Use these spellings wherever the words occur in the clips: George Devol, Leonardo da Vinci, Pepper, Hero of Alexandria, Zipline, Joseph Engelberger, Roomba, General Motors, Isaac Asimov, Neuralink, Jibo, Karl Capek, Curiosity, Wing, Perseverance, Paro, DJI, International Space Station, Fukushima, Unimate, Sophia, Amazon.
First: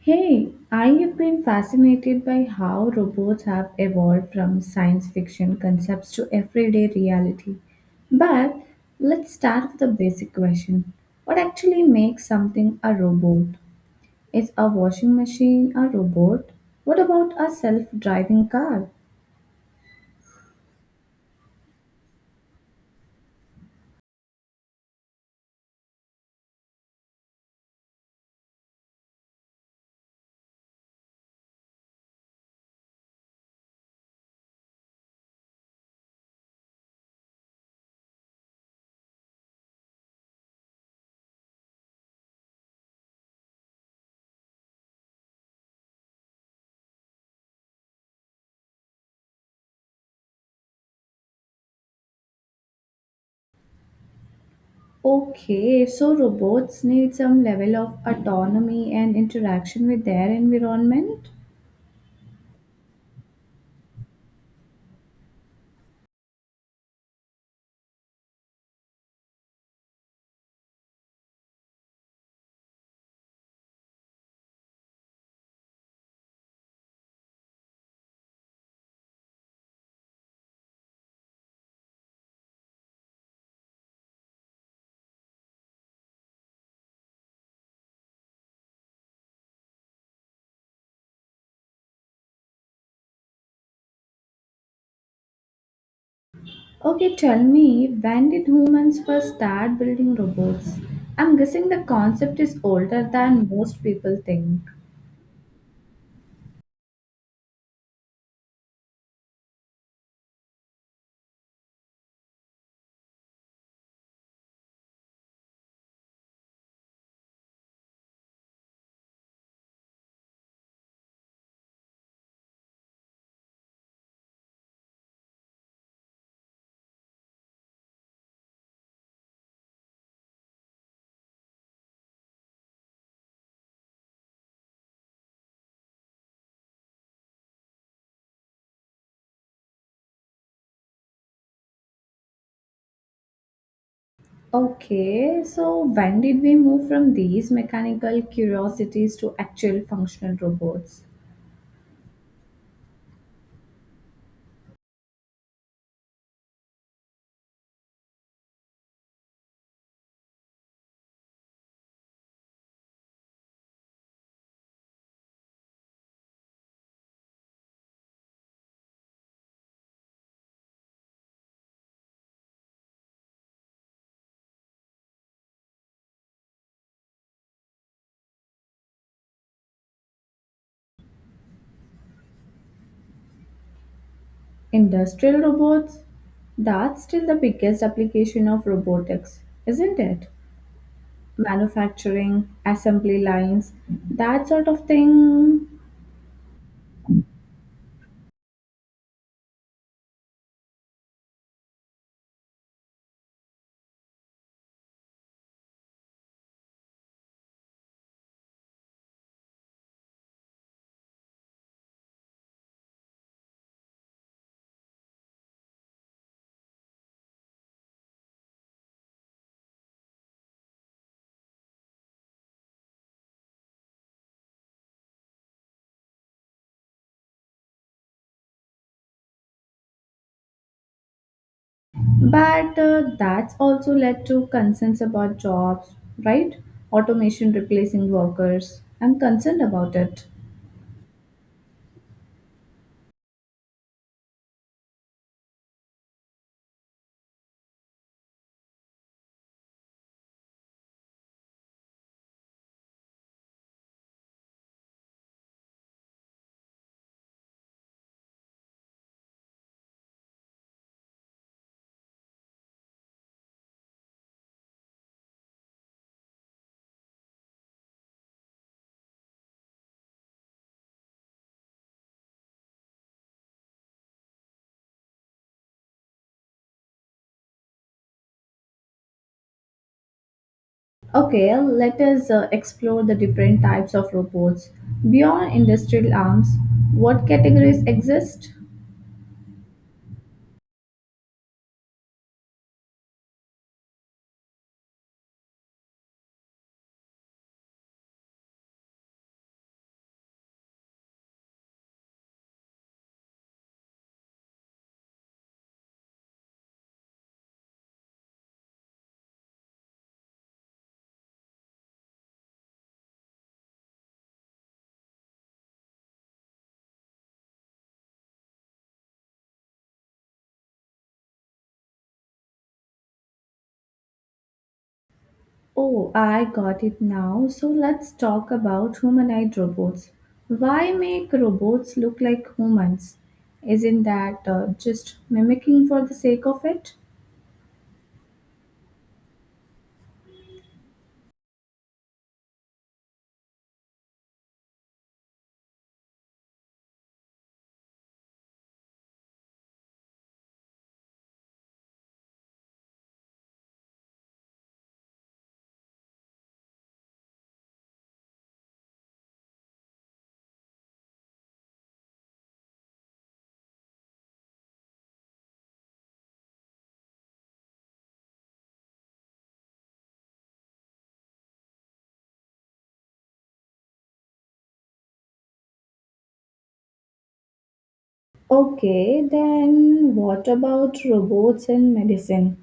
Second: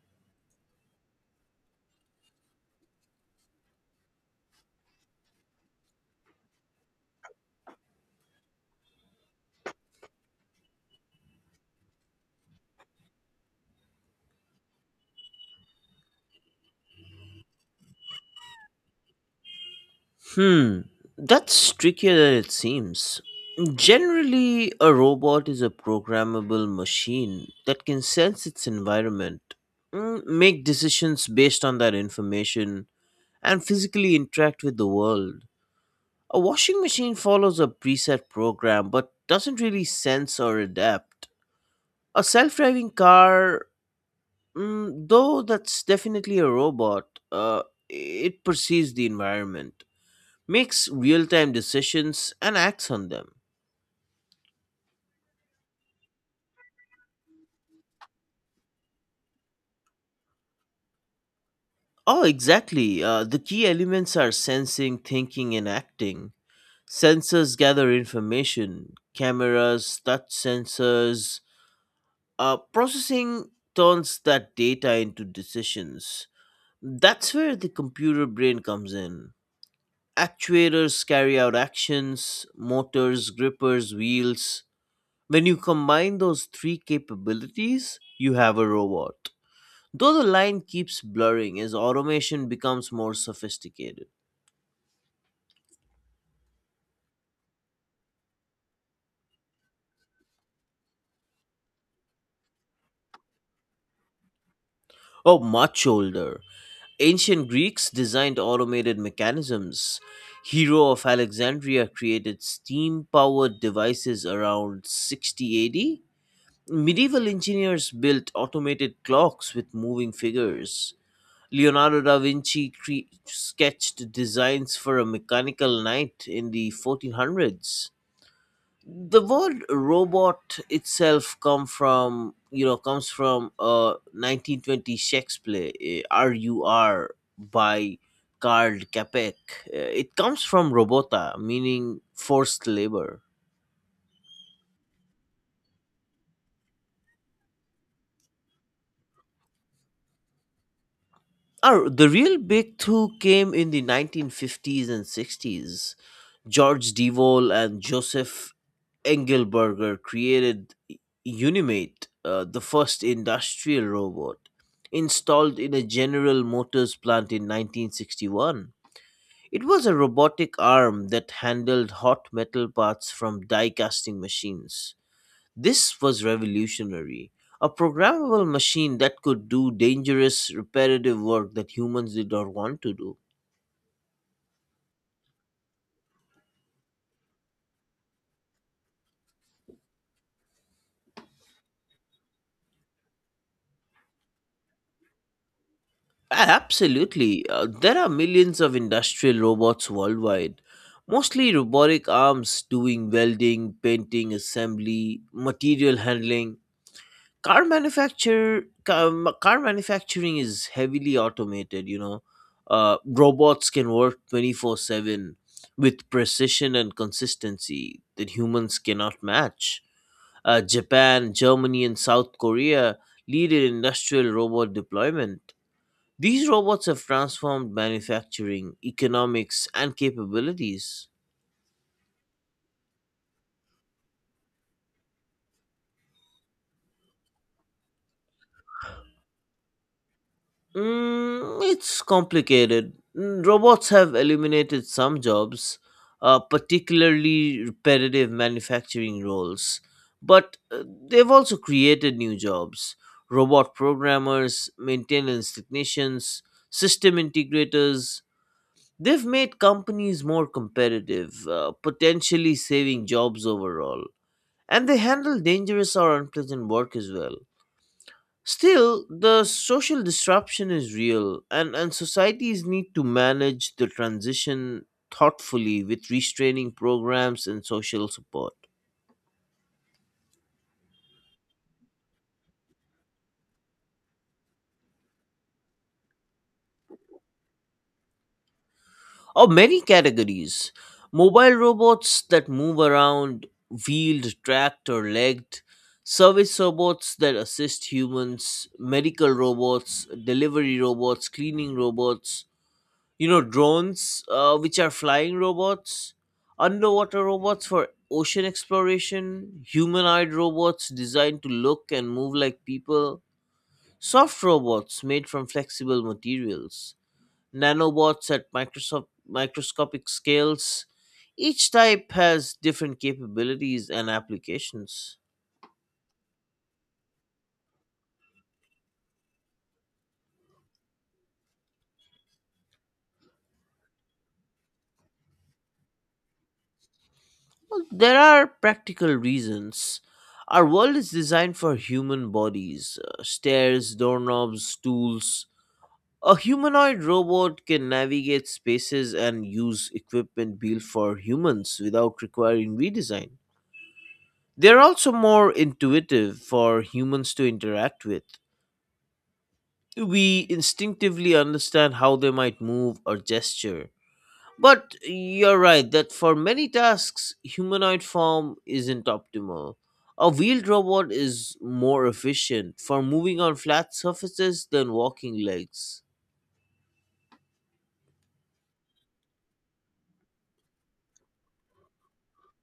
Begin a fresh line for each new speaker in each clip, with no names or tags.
Hey, I have been fascinated by how robots have evolved from science fiction concepts to everyday reality. But let's start with a basic question. What actually makes something a robot? Is a washing machine a robot? What about a self-driving car?
Hmm, that's trickier than it seems. Generally, a robot is a programmable machine that can sense its environment, make decisions based on that information, and physically interact with the world. A washing machine follows a preset program but doesn't really sense or adapt. A self driving car, though that's definitely a robot, it perceives the environment makes real time decisions and acts on them.
Okay, so robots need some level of autonomy and interaction with their environment?
Oh, exactly. The key elements are sensing, thinking, and acting. Sensors gather information, cameras, touch sensors. Processing turns that data into decisions. That's where the computer brain comes in. Actuators carry out actions, motors, grippers, wheels. When you combine those three capabilities, you have a robot. Though the line keeps blurring as automation becomes more sophisticated.
Okay, tell me, when did humans first start building robots? I'm guessing the concept is older than most people think.
Oh, much older. Ancient Greeks designed automated mechanisms. Hero of Alexandria created steam powered devices around 60 AD. Medieval engineers built automated clocks with moving figures. Leonardo da Vinci sketched designs for a mechanical knight in the 1400s. The word robot itself comes from 1920 Shakespeare RUR by Karl Capek. It comes from robota, meaning forced labor.
Okay, so when did we move from these mechanical curiosities to actual functional robots?
Oh, the real big two came in the 1950s and 60s. George Devol and Joseph Engelberger created Unimate, the first industrial robot, installed in a General Motors plant in 1961. It was a robotic arm that handled hot metal parts from die casting machines. This was revolutionary. A programmable machine that could do dangerous repetitive work that humans did not want to do.
Industrial robots? That's still the biggest application of robotics, isn't it? Manufacturing, assembly lines, that sort of thing.
Absolutely. There are millions of industrial robots worldwide, mostly robotic arms doing welding, painting, assembly, material handling. Car manufacture car, car manufacturing is heavily automated, you know. Robots can work 24/7 with precision and consistency that humans cannot match. Japan, Germany and South Korea lead in industrial robot deployment. These robots have transformed manufacturing, economics, and capabilities.
But that's also led to concerns about jobs, right? Automation replacing workers. I'm concerned about it.
Mm, it's complicated. Mm, robots have eliminated some jobs, particularly repetitive manufacturing roles, but they've also created new jobs, robot programmers, maintenance technicians, system integrators. They've made companies more competitive, potentially saving jobs overall. And they handle dangerous or unpleasant work as well. Still, the social disruption is real, and societies need to manage the transition thoughtfully with restraining programs and social support.
Okay, let us explore the different types of robots. Beyond industrial arms, what categories exist?
Of many categories, mobile robots that move around, wheeled, tracked, or legged, service robots that assist humans, medical robots, delivery robots, cleaning robots, you know, drones, which are flying robots, underwater robots for ocean exploration, humanoid robots designed to look and move like people, soft robots made from flexible materials, nanobots at microsoft microscopic scales. Each type has different capabilities and applications.
Oh, I got it now. So let's talk about humanoid robots. Why make robots look like humans? Isn't that just mimicking for the sake of it?
Well, there are practical reasons. Our world is designed for human bodies, stairs, doorknobs, stools. A humanoid robot can navigate spaces and use equipment built for humans without requiring redesign. They're also more intuitive for humans to interact with. We instinctively understand how they might move or gesture. But you're right that for many tasks, humanoid form isn't optimal. A wheeled robot is more efficient for moving on flat surfaces than walking legs.
Okay, then what about robots in medicine?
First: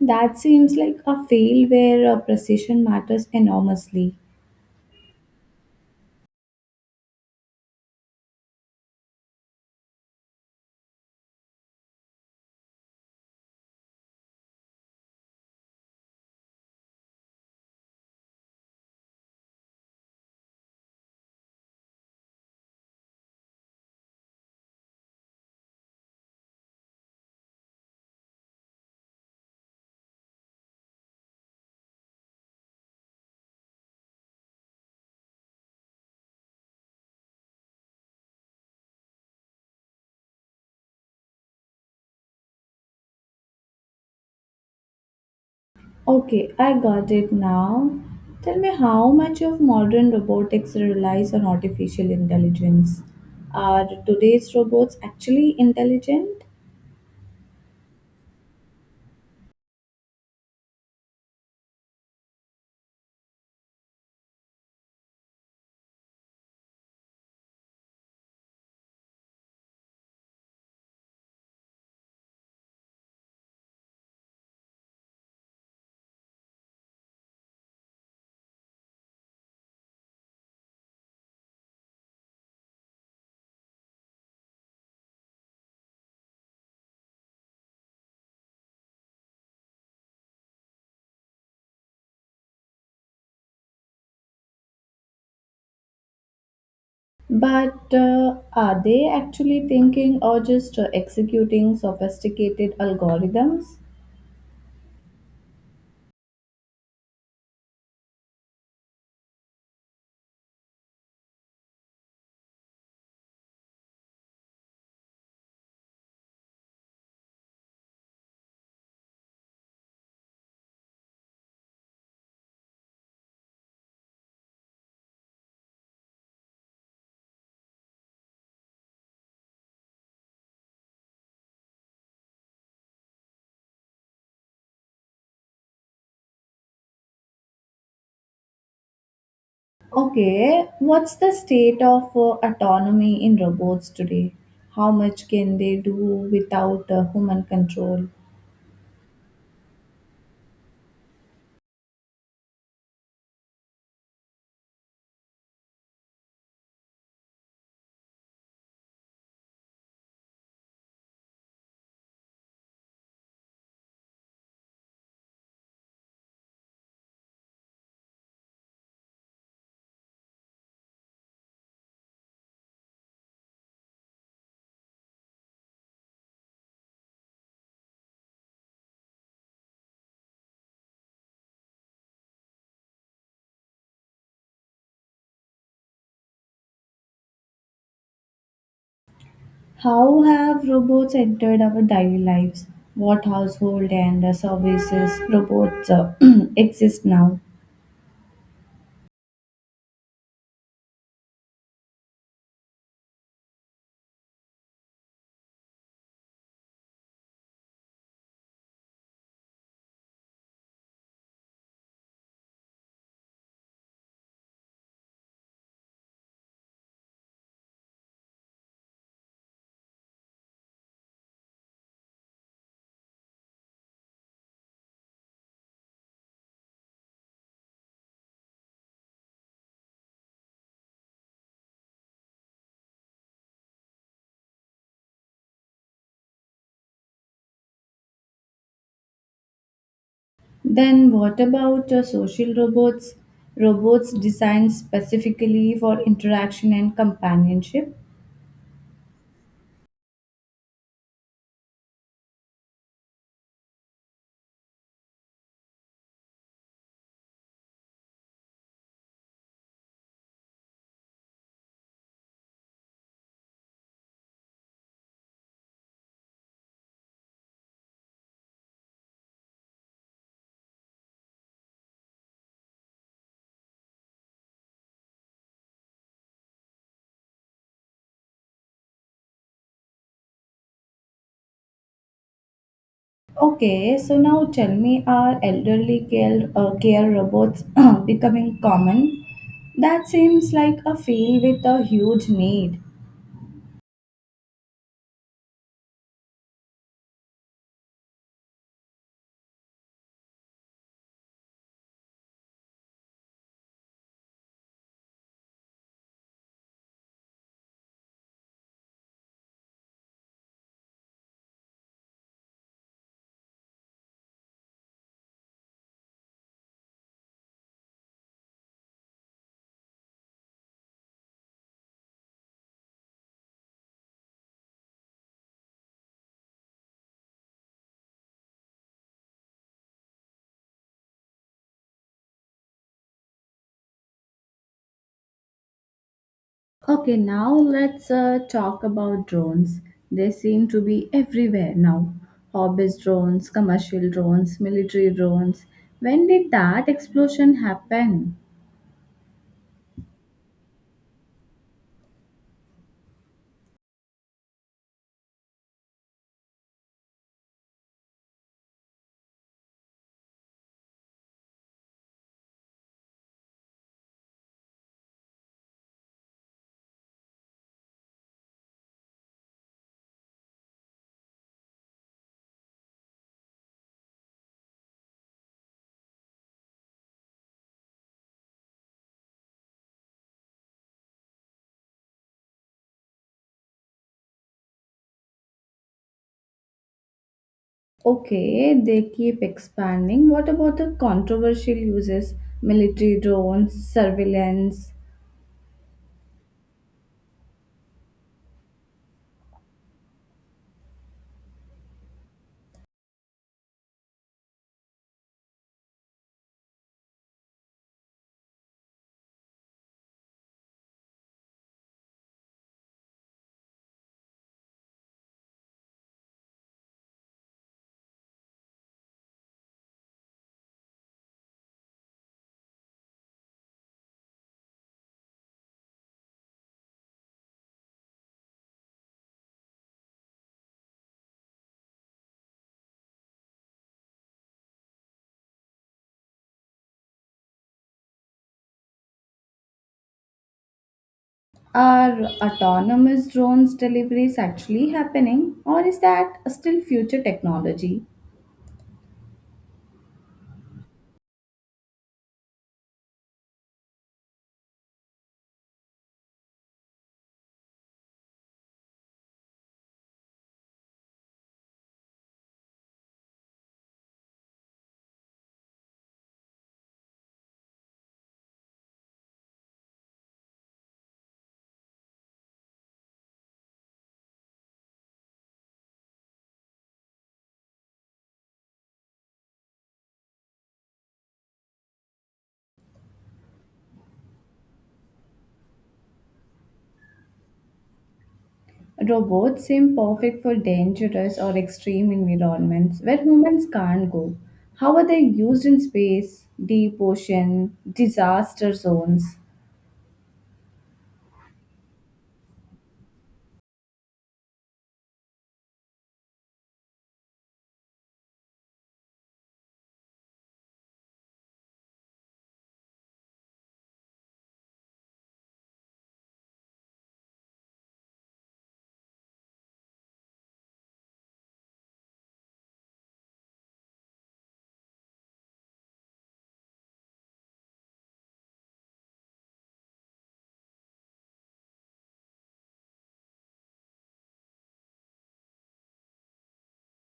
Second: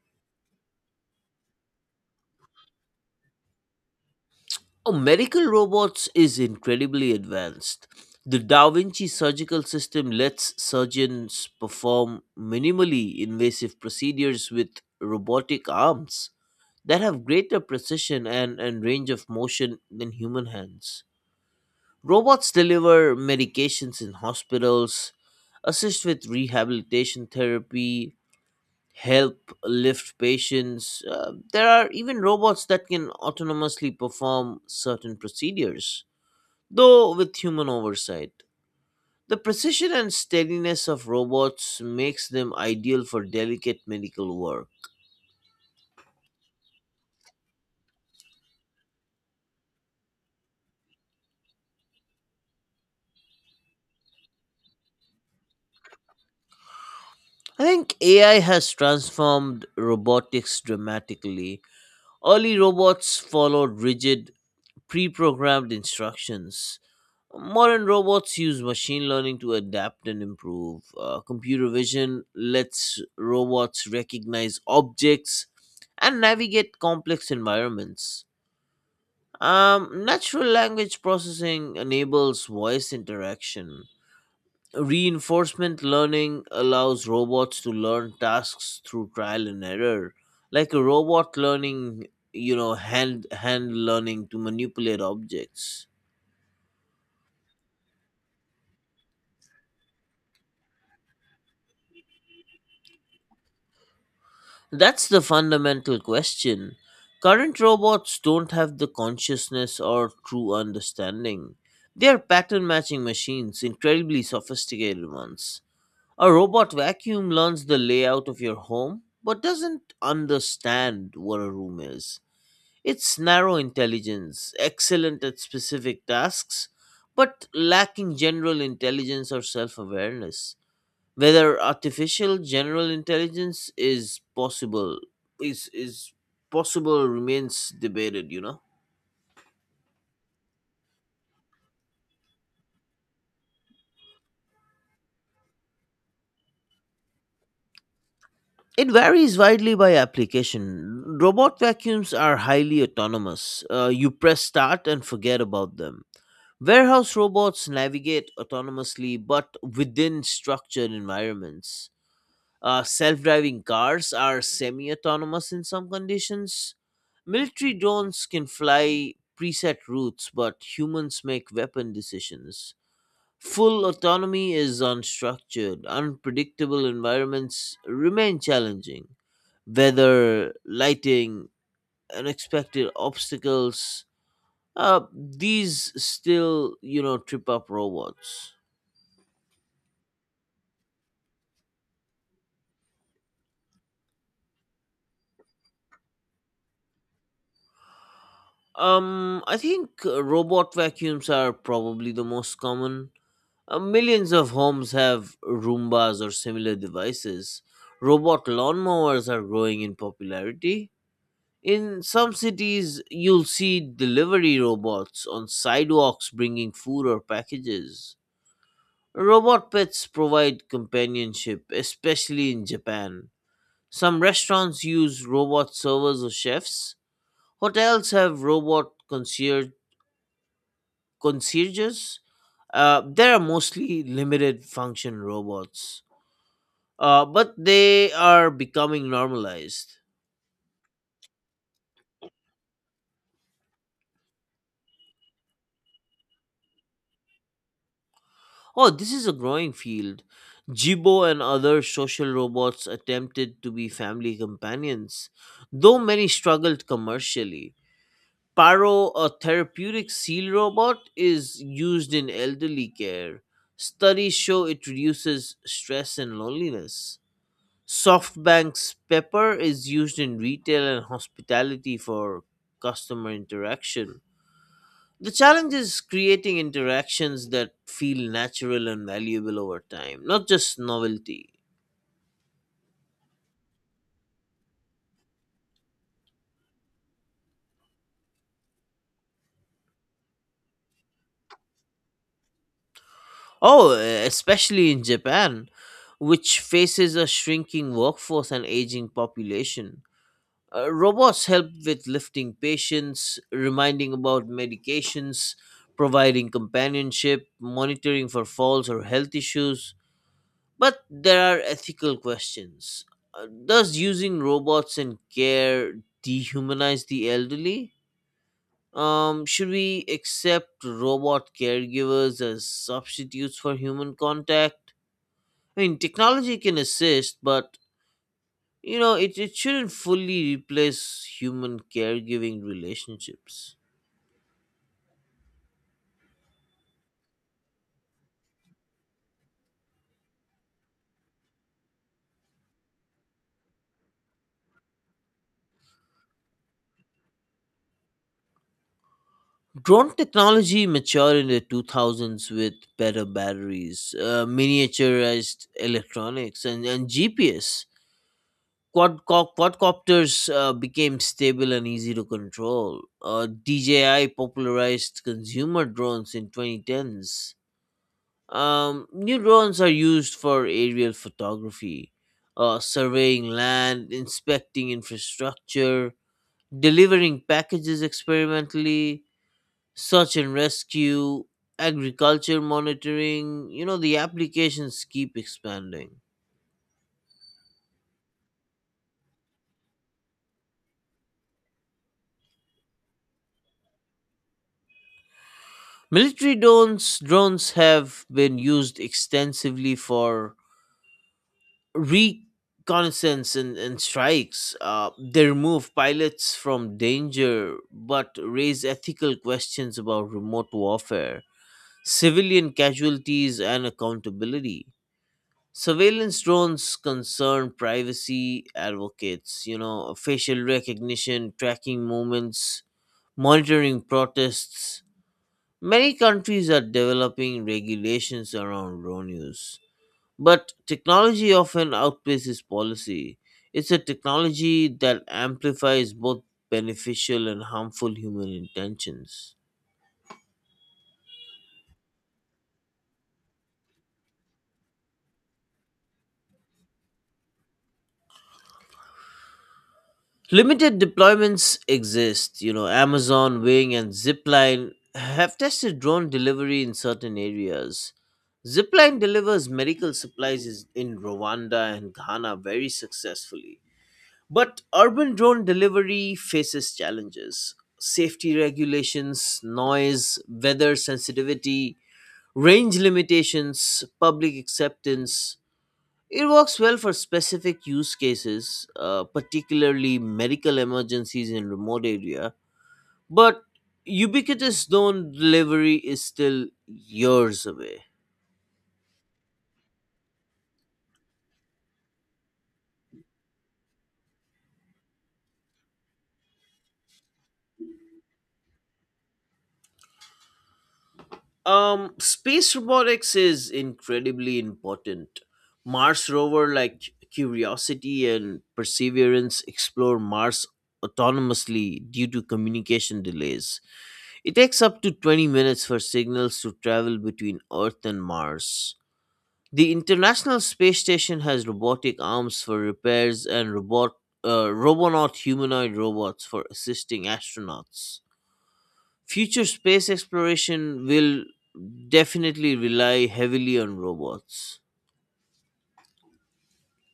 That seems like a field where precision matters enormously.
Oh, medical robots is incredibly advanced. The Da Vinci surgical system lets surgeons perform minimally invasive procedures with robotic arms that have greater precision and range of motion than human hands. Robots deliver medications in hospitals, assist with rehabilitation therapy, help lift patients. There are even robots that can autonomously perform certain procedures, though with human oversight. The precision and steadiness of robots makes them ideal for delicate medical work.
Okay, I got it now. Tell me, how much of modern robotics relies on artificial intelligence? Are today's robots actually intelligent?
I think AI has transformed robotics dramatically. Early robots followed rigid, pre programmed instructions. Modern robots use machine learning to adapt and improve. Computer vision lets robots recognize objects and navigate complex environments. Natural language processing enables voice interaction. Reinforcement learning allows robots to learn tasks through trial and error, like a robot learning, you know, hand learning to manipulate objects.
But are they actually thinking or just executing sophisticated algorithms?
That's the fundamental question. Current robots don't have the consciousness or true understanding. They are pattern matching machines, incredibly sophisticated ones. A robot vacuum learns the layout of your home but doesn't understand what a room is. It's narrow intelligence, excellent at specific tasks, but lacking general intelligence or self awareness. Whether artificial general intelligence is possible remains debated, you know.
Okay, what's the state of autonomy in robots today? How much can they do without human control?
It varies widely by application. Robot vacuums are highly autonomous, you press start and forget about them. Warehouse robots navigate autonomously but within structured environments. Self driving cars are semi autonomous in some conditions. Military drones can fly preset routes, but humans make weapon decisions. Full autonomy is unstructured. Unpredictable environments remain challenging. Weather, lighting, unexpected obstacles, these still, you know, trip up robots.
How have robots entered our daily lives? What household and services robots exist now?
I think robot vacuums are probably the most common. Millions of homes have Roombas or similar devices. Robot lawnmowers are growing in popularity. In some cities, you'll see delivery robots on sidewalks bringing food or packages. Robot pets provide companionship, especially in Japan. Some restaurants use robot servers or chefs. Hotels have robot concierges. There are mostly limited function robots, but they are becoming normalized.
Then, what about social robots? Robots designed specifically for interaction and companionship?
Oh, this is a growing field. Jibo and other social robots attempted to be family companions, though many struggled commercially. Paro, a therapeutic seal robot, is used in elderly care. Studies show it reduces stress and loneliness. SoftBank's Pepper is used in retail and hospitality for customer interaction. The challenge is creating interactions that feel natural and valuable over time, not just novelty.
Okay, so now tell me, are elderly care, care robots becoming common? That seems like a field with a huge need.
Oh, especially in Japan, which faces a shrinking workforce and aging population. Robots help with lifting patients, reminding about medications, providing companionship, monitoring for falls or health issues. But there are ethical questions. Does using robots in care dehumanize the elderly? Should we accept robot caregivers as substitutes for human contact? I mean, technology can assist, but you know, it shouldn't fully replace human caregiving relationships.
Okay, now let's talk about drones. They seem to be everywhere now. Hobbyist drones, commercial drones, military drones. When did that explosion happen?
Drone technology matured in the 2000s with better batteries, miniaturized electronics, and GPS. Quadcopters became stable and easy to control. DJI popularized consumer drones in 2010s. New drones are used for aerial photography, surveying land, inspecting infrastructure, delivering packages experimentally, search and rescue, agriculture monitoring. You know, the applications keep expanding.
Okay, they keep expanding. What about the controversial uses? Military drones, surveillance.
Military drones have been used extensively for reconnaissance and strikes. They remove pilots from danger, but raise ethical questions about remote warfare, civilian casualties, and accountability. Surveillance drones concern privacy advocates, you know, facial recognition, tracking movements, monitoring protests. Many countries are developing regulations around drone use, but technology often outpaces policy. It's a technology that amplifies both beneficial and harmful human intentions.
Are autonomous drones deliveries actually happening, or is that still future technology?
Limited deployments exist. You know, Amazon, Wing, and Zipline have tested drone delivery in certain areas. Zipline delivers medical supplies in Rwanda and Ghana very successfully. But urban drone delivery faces challenges, safety regulations, noise, weather sensitivity, range limitations, public acceptance. It works well for specific use cases, particularly medical emergencies in remote area, but ubiquitous drone delivery is still years away.
Robots seem perfect for dangerous or extreme environments where humans can't go. How are they used in space, deep ocean, disaster zones?
Space robotics is incredibly important. Mars rover like Curiosity and Perseverance explore Mars autonomously due to communication delays. It takes up to 20 minutes for signals to travel between Earth and Mars. The International Space Station has robotic arms for repairs and robot robonaut humanoid robots for assisting astronauts. Future space exploration will definitely rely heavily on robots.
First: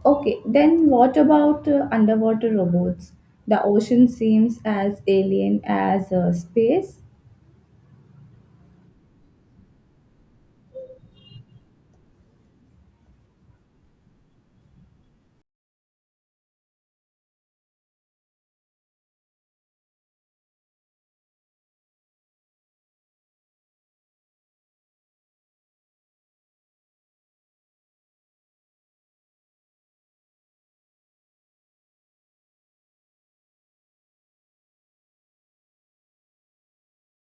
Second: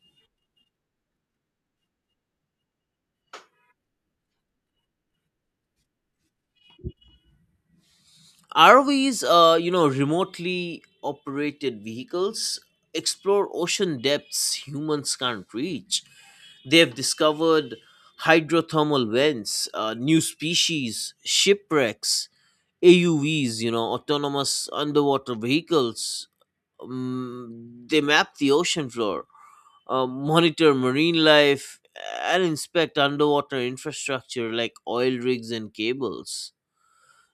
Okay, then what about underwater robots? The ocean seems as alien as space.
ROVs are, you know, remotely operated vehicles explore ocean depths humans can't reach. They have discovered hydrothermal vents, new species, shipwrecks, AUVs, you know, autonomous underwater vehicles. They map the ocean floor, monitor marine life, and inspect underwater infrastructure like oil rigs and cables.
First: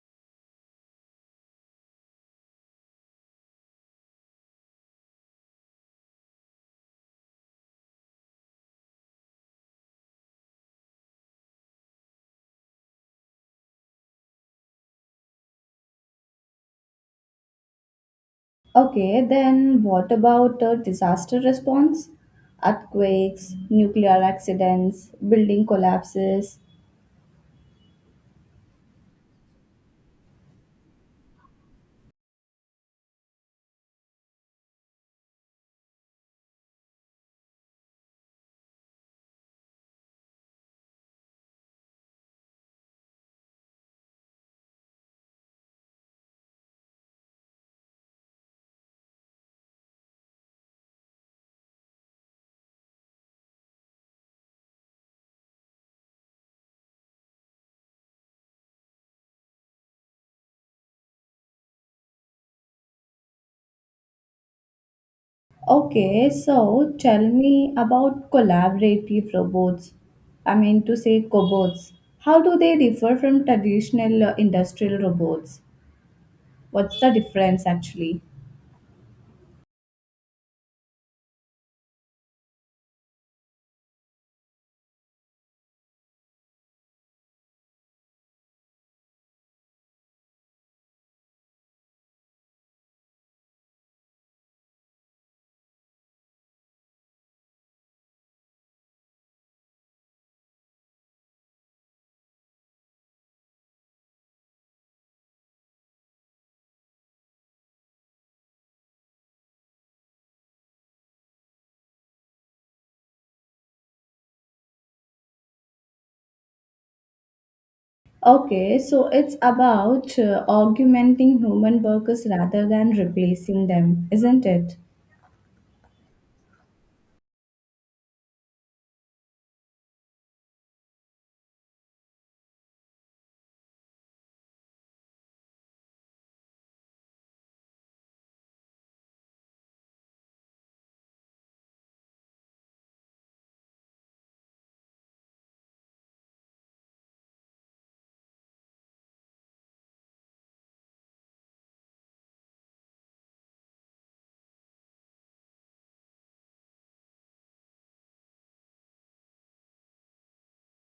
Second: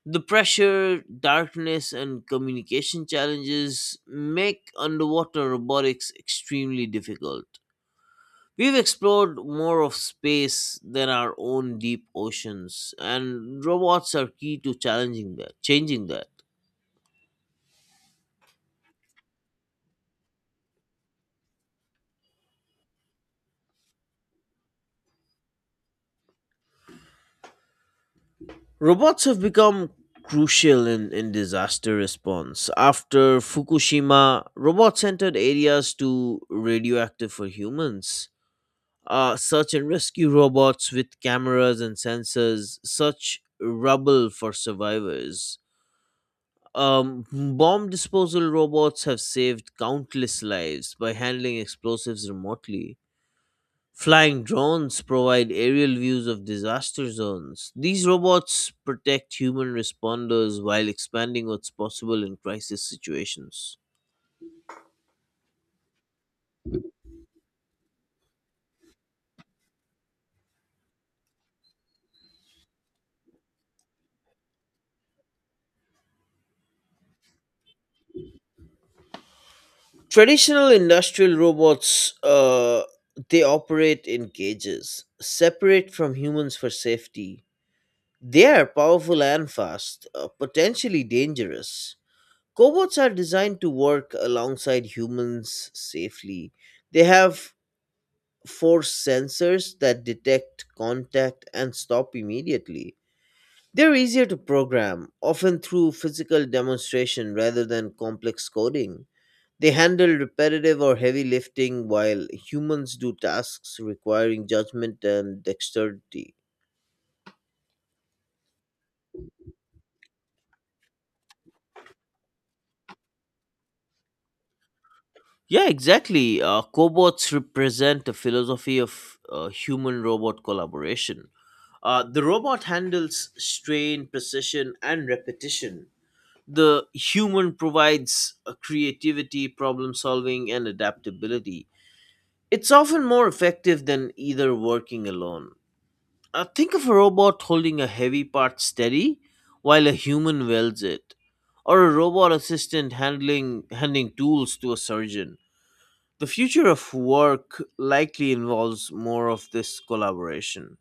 The pressure, darkness, and communication challenges make underwater robotics extremely difficult. We've explored more of space than our own deep oceans, and robots are key to changing that.
Okay, then what about disaster response? Earthquakes, nuclear accidents, building collapses.
Robots have become crucial in disaster response. After Fukushima, robots entered areas too radioactive for humans. Search and rescue robots with cameras and sensors search rubble for survivors. Um, bomb disposal robots have saved countless lives by handling explosives remotely. Flying drones provide aerial views of disaster zones. These robots protect human responders while expanding what's possible in crisis situations.
Okay, so tell me about collaborative robots. I mean to say cobots. How do they differ from traditional industrial robots? What's the difference actually?
Traditional industrial robots, they operate in cages, separate from humans for safety. They are powerful and fast, potentially dangerous. Cobots are designed to work alongside humans safely. They have force sensors that detect contact and stop immediately. They're easier to program, often through physical demonstration rather than complex coding. They handle repetitive or heavy lifting while humans do tasks requiring judgment and dexterity.
Okay, so it's about augmenting human workers rather than replacing them, isn't it?
Yeah, exactly. Cobots represent a philosophy of human robot collaboration. The robot handles strain, precision, and repetition, the human provides a creativity, problem solving, and adaptability. It's often more effective than either working alone. Think of a robot holding a heavy part steady while a human welds it, or a robot assistant handling handing tools to a surgeon. The future of work likely involves more of this collaboration.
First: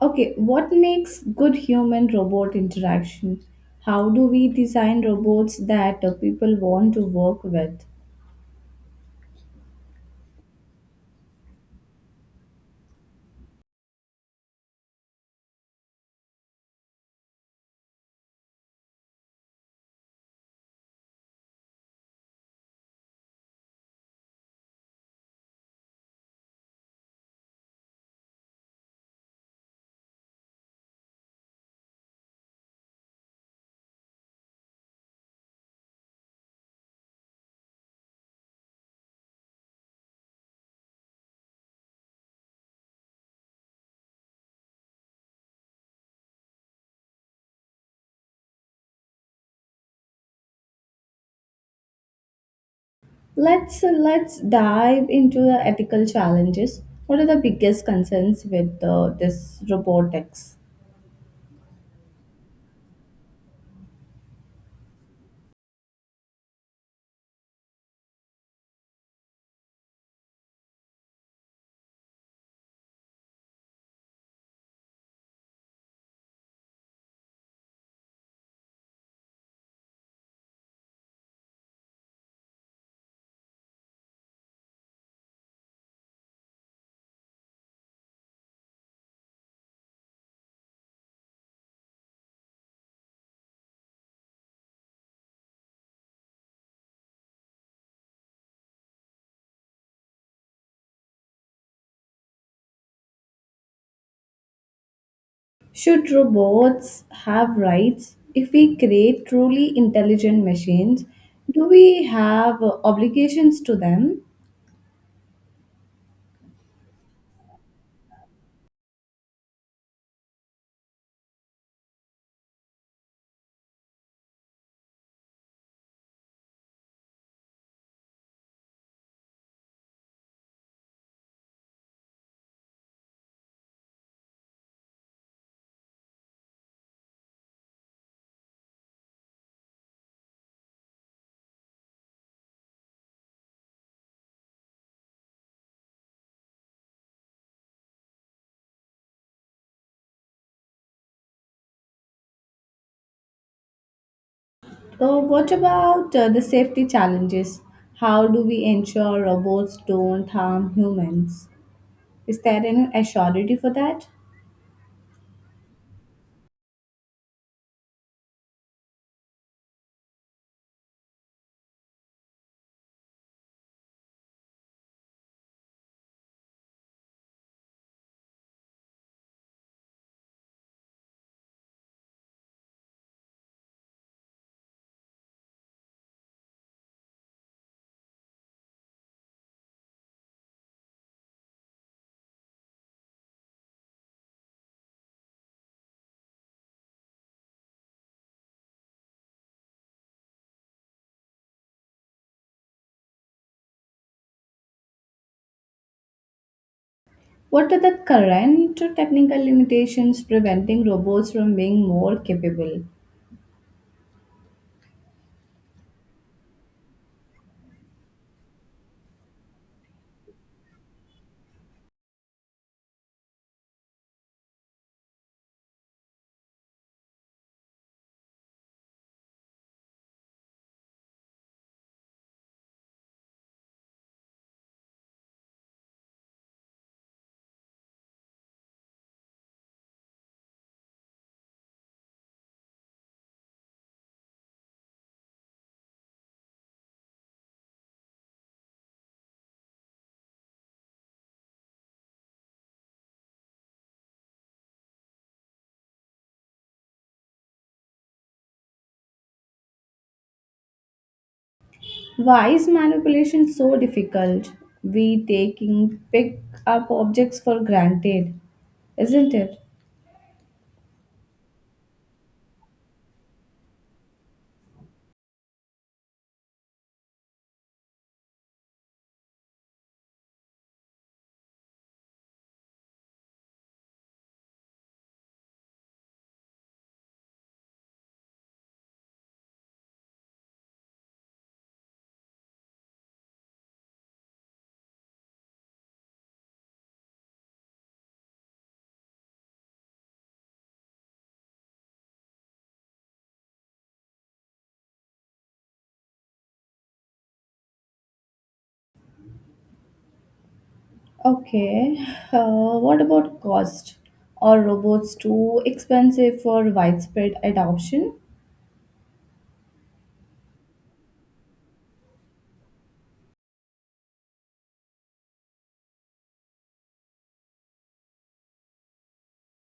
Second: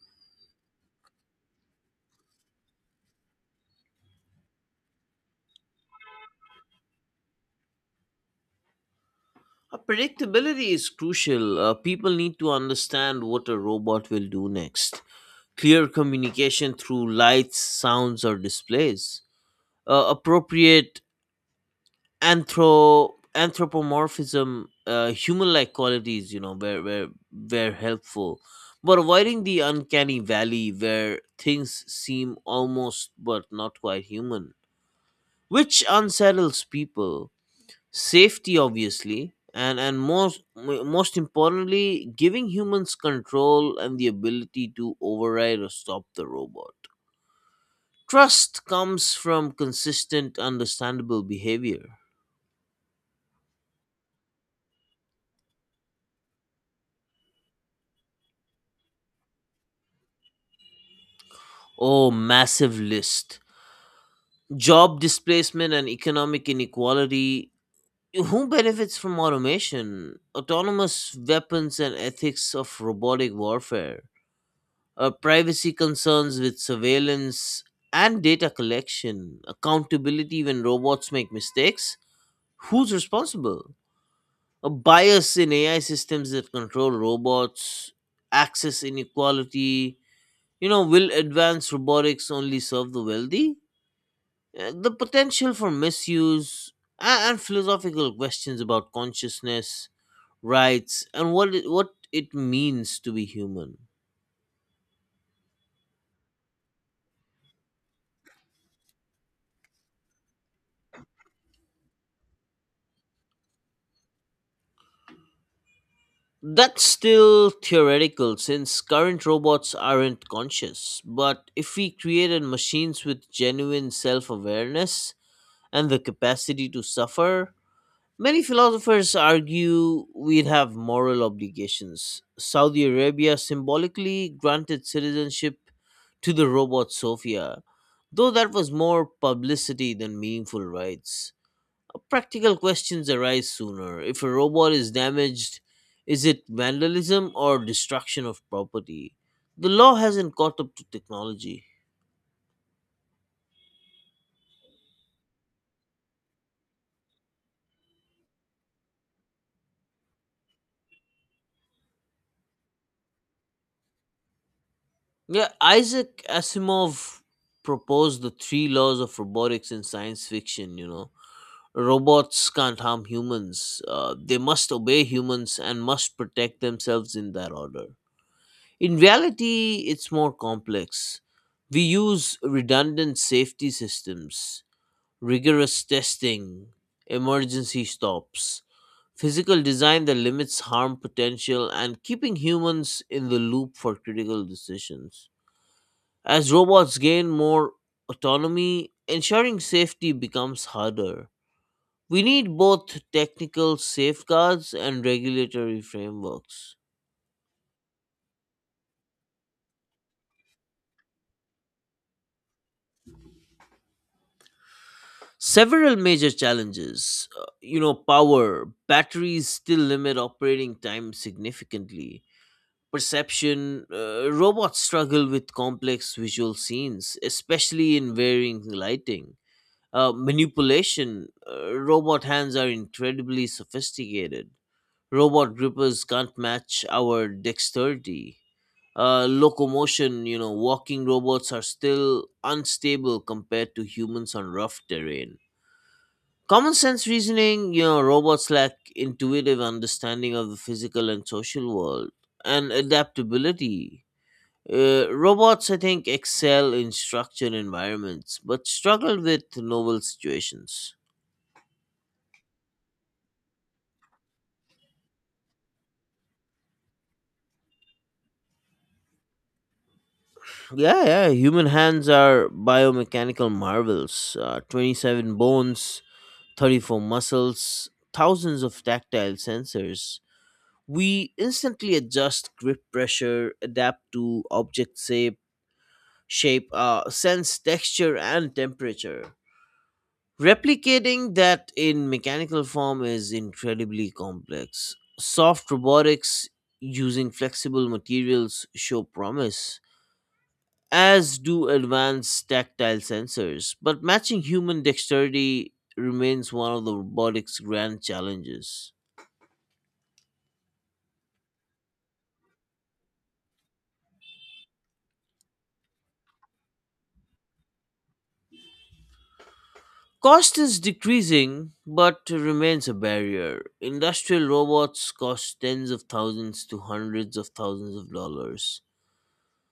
Okay, what makes good human robot interaction? How do we design robots that people want to work with?
Predictability is crucial. People need to understand what a robot will do next. Clear communication through lights, sounds, or displays, appropriate anthropomorphism, human-like qualities, you know, where helpful, but avoiding the uncanny valley where things seem almost but not quite human, which unsettles people. Safety, obviously. And most importantly, giving humans control and the ability to override or stop the robot. Trust comes from consistent, understandable behavior.
Let's dive into the ethical challenges. What are the biggest concerns with this robotics?
Oh, massive list. Job displacement and economic inequality. Who benefits from automation? Autonomous weapons and ethics of robotic warfare. Privacy concerns with surveillance and data collection. Accountability when robots make mistakes. Who's responsible? A bias in AI systems that control robots. Access inequality. You know, will advanced robotics only serve the wealthy? The potential for misuse and philosophical questions about consciousness, rights, and what it means to be human.
Should robots have rights? If we create truly intelligent machines, do we have obligations to them?
That's still theoretical since current robots aren't conscious. But if we created machines with genuine self awareness and the capacity to suffer, many philosophers argue we'd have moral obligations. Saudi Arabia symbolically granted citizenship to the robot Sophia, though that was more publicity than meaningful rights. Practical questions arise sooner. If a robot is damaged, is it vandalism or destruction of property? The law hasn't caught up to technology.
What about the safety challenges? How do we ensure robots don't harm humans? Is there any assurity for that?
Yeah, Isaac Asimov proposed the three laws of robotics in science fiction, you know. Robots can't harm humans. They must obey humans and must protect themselves in that order. In reality, it's more complex. We use redundant safety systems, rigorous testing, emergency stops, physical design that limits harm potential, and keeping humans in the loop for critical decisions. As robots gain more autonomy, ensuring safety becomes harder. We need both technical safeguards and regulatory frameworks.
What are the current technical limitations preventing robots from being more capable?
Several major challenges, you know, power, batteries still limit operating time significantly. Perception, robots struggle with complex visual scenes, especially in varying lighting. Manipulation, robot hands are incredibly sophisticated. Robot grippers can't match our dexterity, locomotion, you know, walking robots are still unstable compared to humans on rough terrain. Common sense reasoning, you know, robots lack intuitive understanding of the physical and social world and adaptability. Robots, I think, excel in structured environments but struggle with novel situations.
Why is manipulation so difficult? We taking pick up objects for granted, isn't it?
Yeah, yeah, human hands are biomechanical marvels. 27 bones, 34 muscles, thousands of tactile sensors. We instantly adjust grip pressure, adapt to object shape, sense texture, and temperature. Replicating that in mechanical form is incredibly complex. Soft robotics using flexible materials show promise, as do advanced tactile sensors, but matching human dexterity remains one of the robotics' grand challenges.
Okay. What about cost? Are robots too expensive for widespread adoption?
Cost is decreasing, but remains a barrier. Industrial robots cost tens of thousands to hundreds of thousands of dollars.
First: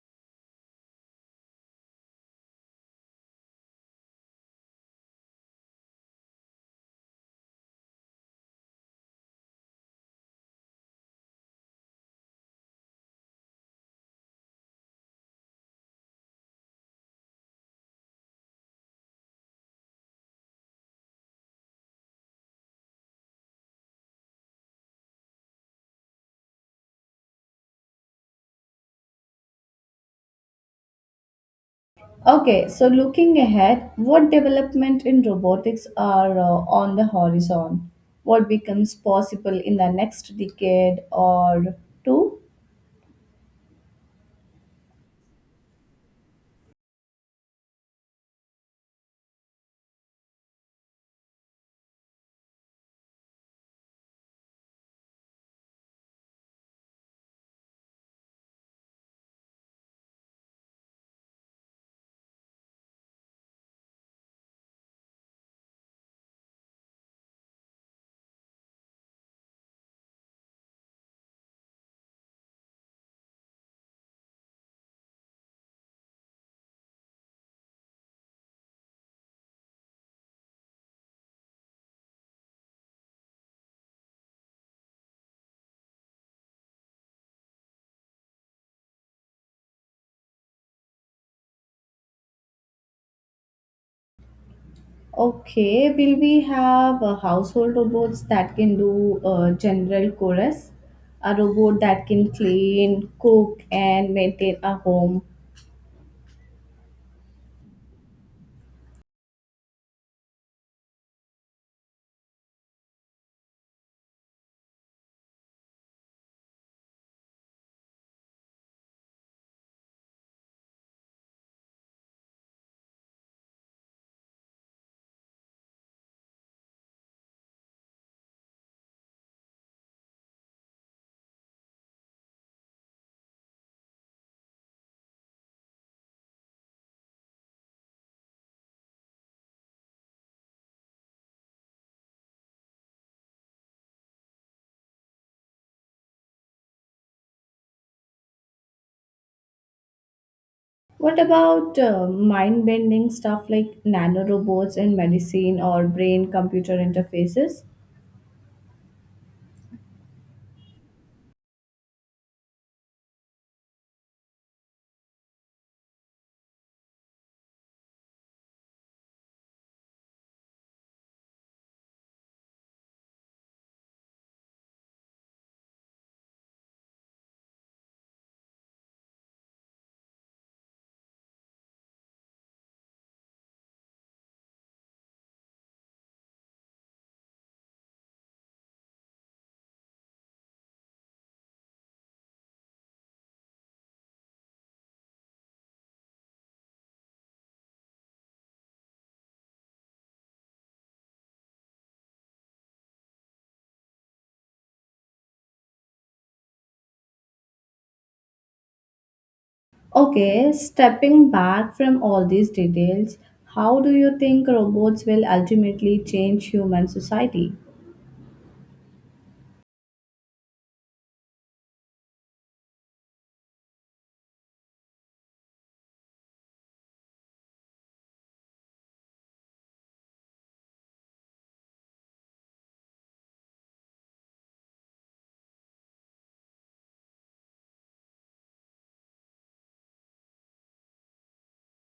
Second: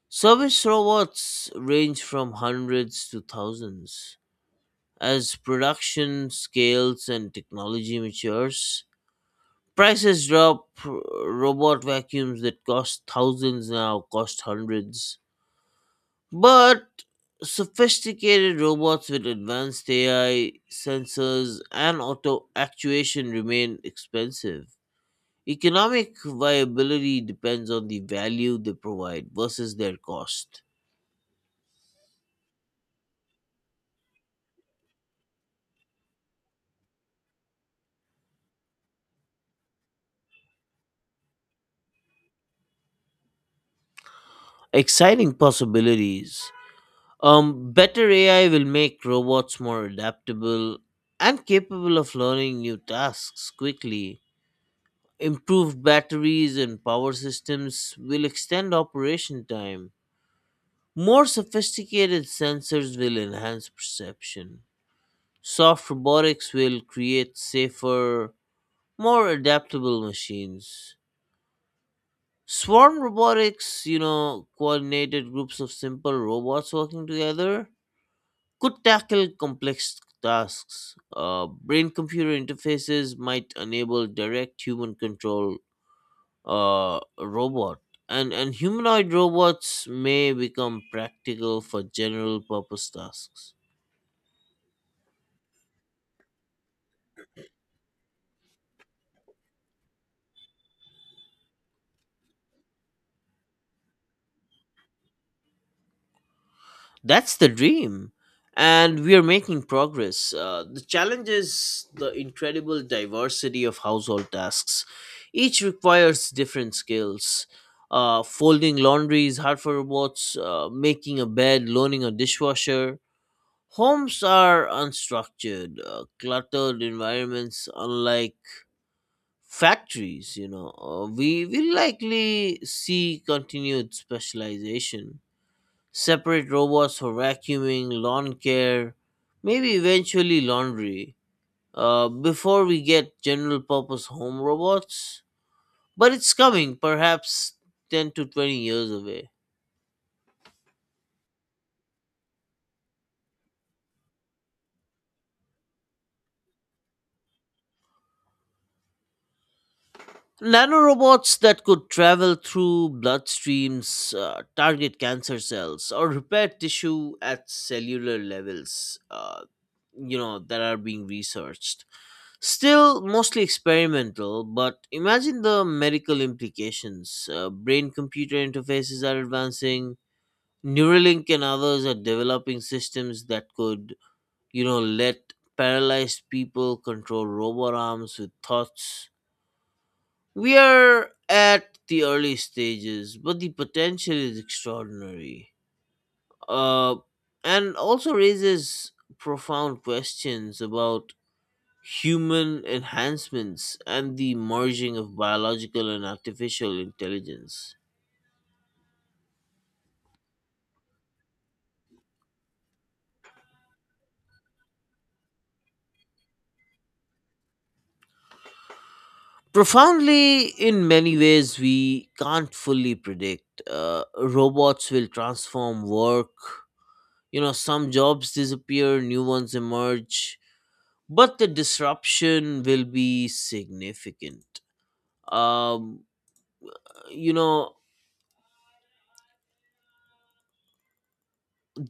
Service robots range from hundreds to thousands. As production scales and technology matures, prices drop. Robot vacuums that cost thousands now cost hundreds. But sophisticated robots with advanced AI, sensors, and auto actuation remain expensive. Economic viability depends on the value they provide versus their cost.
Okay, so looking ahead, what development in robotics are on the horizon? What becomes possible in the next decade or two?
Exciting possibilities. Better AI will make robots more adaptable and capable of learning new tasks quickly. Improved batteries and power systems will extend operation time. More sophisticated sensors will enhance perception. Soft robotics will create safer, more adaptable machines. Swarm robotics, you know, coordinated groups of simple robots working together, could tackle complex tasks. Brain computer interfaces might enable direct human control, a robot. And humanoid robots may become practical for general purpose tasks.
Okay, will we have household robots that can do general chores? A robot that can clean, cook, and maintain a home?
That's the dream. And we are making progress. The challenge is the incredible diversity of household tasks. Each requires different skills. Folding laundry is hard for robots, making a bed, loaning a dishwasher. Homes are unstructured, cluttered environments, unlike factories, you know. We will likely see continued specialization, separate robots for vacuuming, lawn care, maybe eventually laundry, before we get general purpose home robots. But it's coming, perhaps 10 to 20 years away.
What about mind bending stuff like nanorobots in medicine or brain computer interfaces?
Nanorobots that could travel through bloodstreams, target cancer cells, or repair tissue at cellular levels, you know, that are being researched. Still mostly experimental, but imagine the medical implications. Brain computer interfaces are advancing. Neuralink and others are developing systems that could, you know, let paralyzed people control robot arms with thoughts. We are at the early stages, but the potential is extraordinary. Uh, and also raises profound questions about human enhancements, and the merging of biological and artificial intelligence.
Okay, stepping back from all these details, how do you think robots will ultimately change human society?
Profoundly, in many ways, we can't fully predict. Robots will transform work. You know, some jobs disappear, new ones emerge, but the disruption will be significant. Um, you know,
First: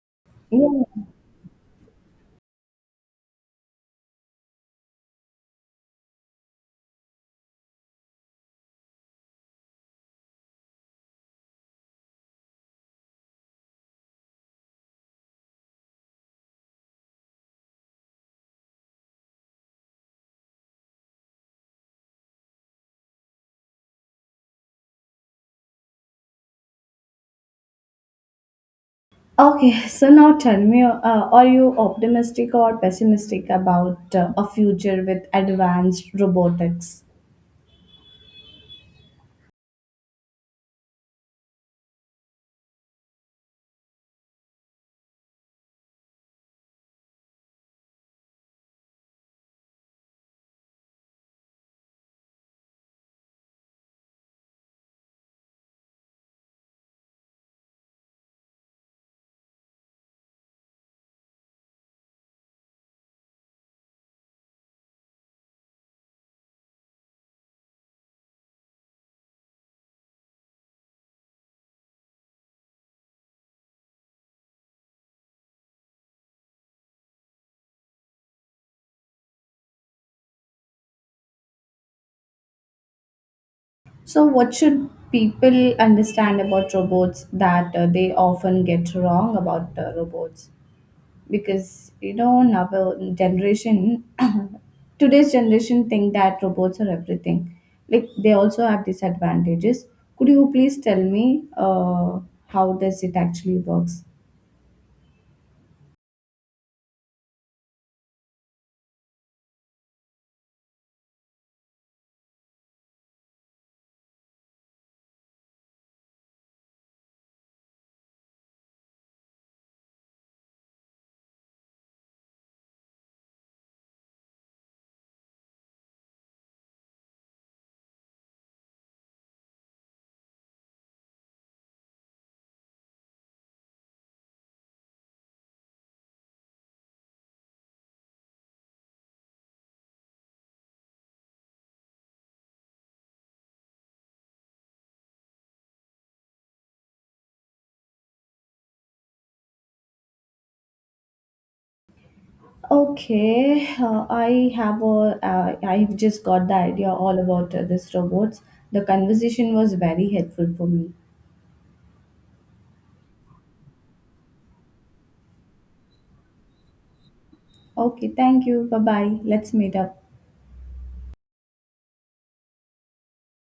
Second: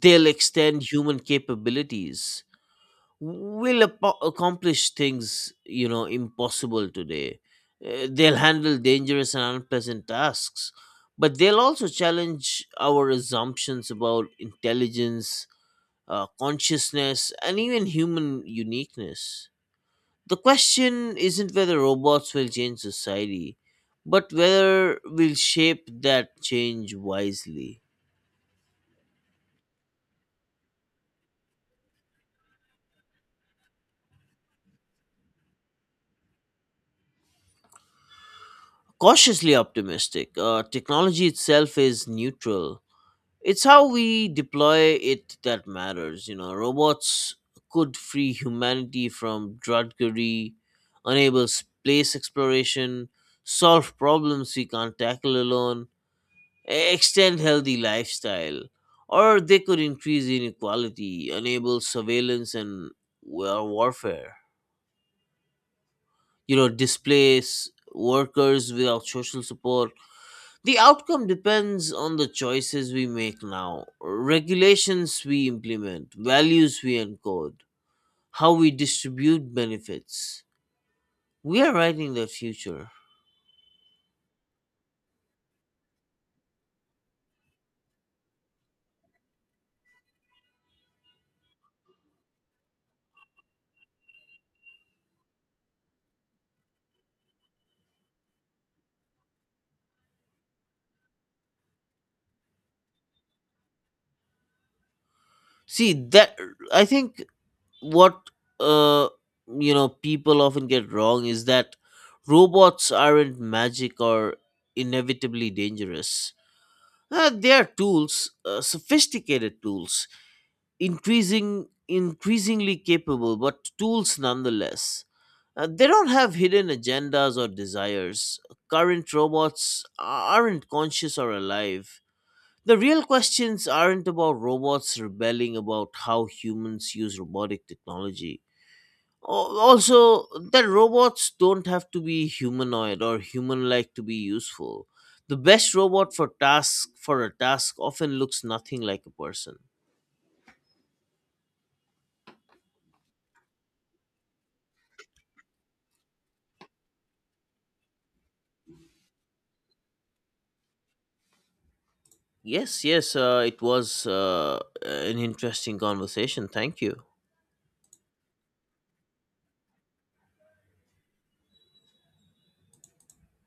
they'll
Yeah.
extend human capabilities, will accomplish things you know impossible today. They'll handle dangerous and unpleasant tasks, but they'll also challenge our assumptions about intelligence, consciousness and even human uniqueness. The question isn't whether robots will change society, but whether we'll shape that change wisely.
Okay, so now tell me, are you optimistic or pessimistic about a future with advanced robotics?
Cautiously optimistic. Technology itself is neutral, it's how we deploy it that matters. You know, robots could free humanity from drudgery, enable space exploration, solve problems we can't tackle alone, extend healthy lifestyle, or they could increase inequality, enable surveillance and, well, warfare. You know, displace workers without social support, the outcome depends on the choices we make now, regulations we implement, values we encode, how we distribute benefits. We are writing the future.
So, what should people understand about robots that they often get wrong about robots? Because you know, now the generation today's generation think that robots are everything, like they also have disadvantages. Could you please tell me how does it actually works?
See that, I think, what, uh, you know, people often get wrong is that robots aren't magic or inevitably dangerous. They are tools, sophisticated tools, increasingly capable but tools nonetheless. They don't have hidden agendas or desires. Current robots aren't conscious or alive. The real questions aren't about robots rebelling, about how humans use robotic technology. Also, that robots don't have to be humanoid or human like to be useful. The best robot for task for a task often looks nothing like a person.
Okay, I have a I've just got the idea all about this robots. The conversation was very helpful for me.
Yes, yes, it was an interesting conversation. Thank you.
Okay, thank you. Bye bye, let's meet up.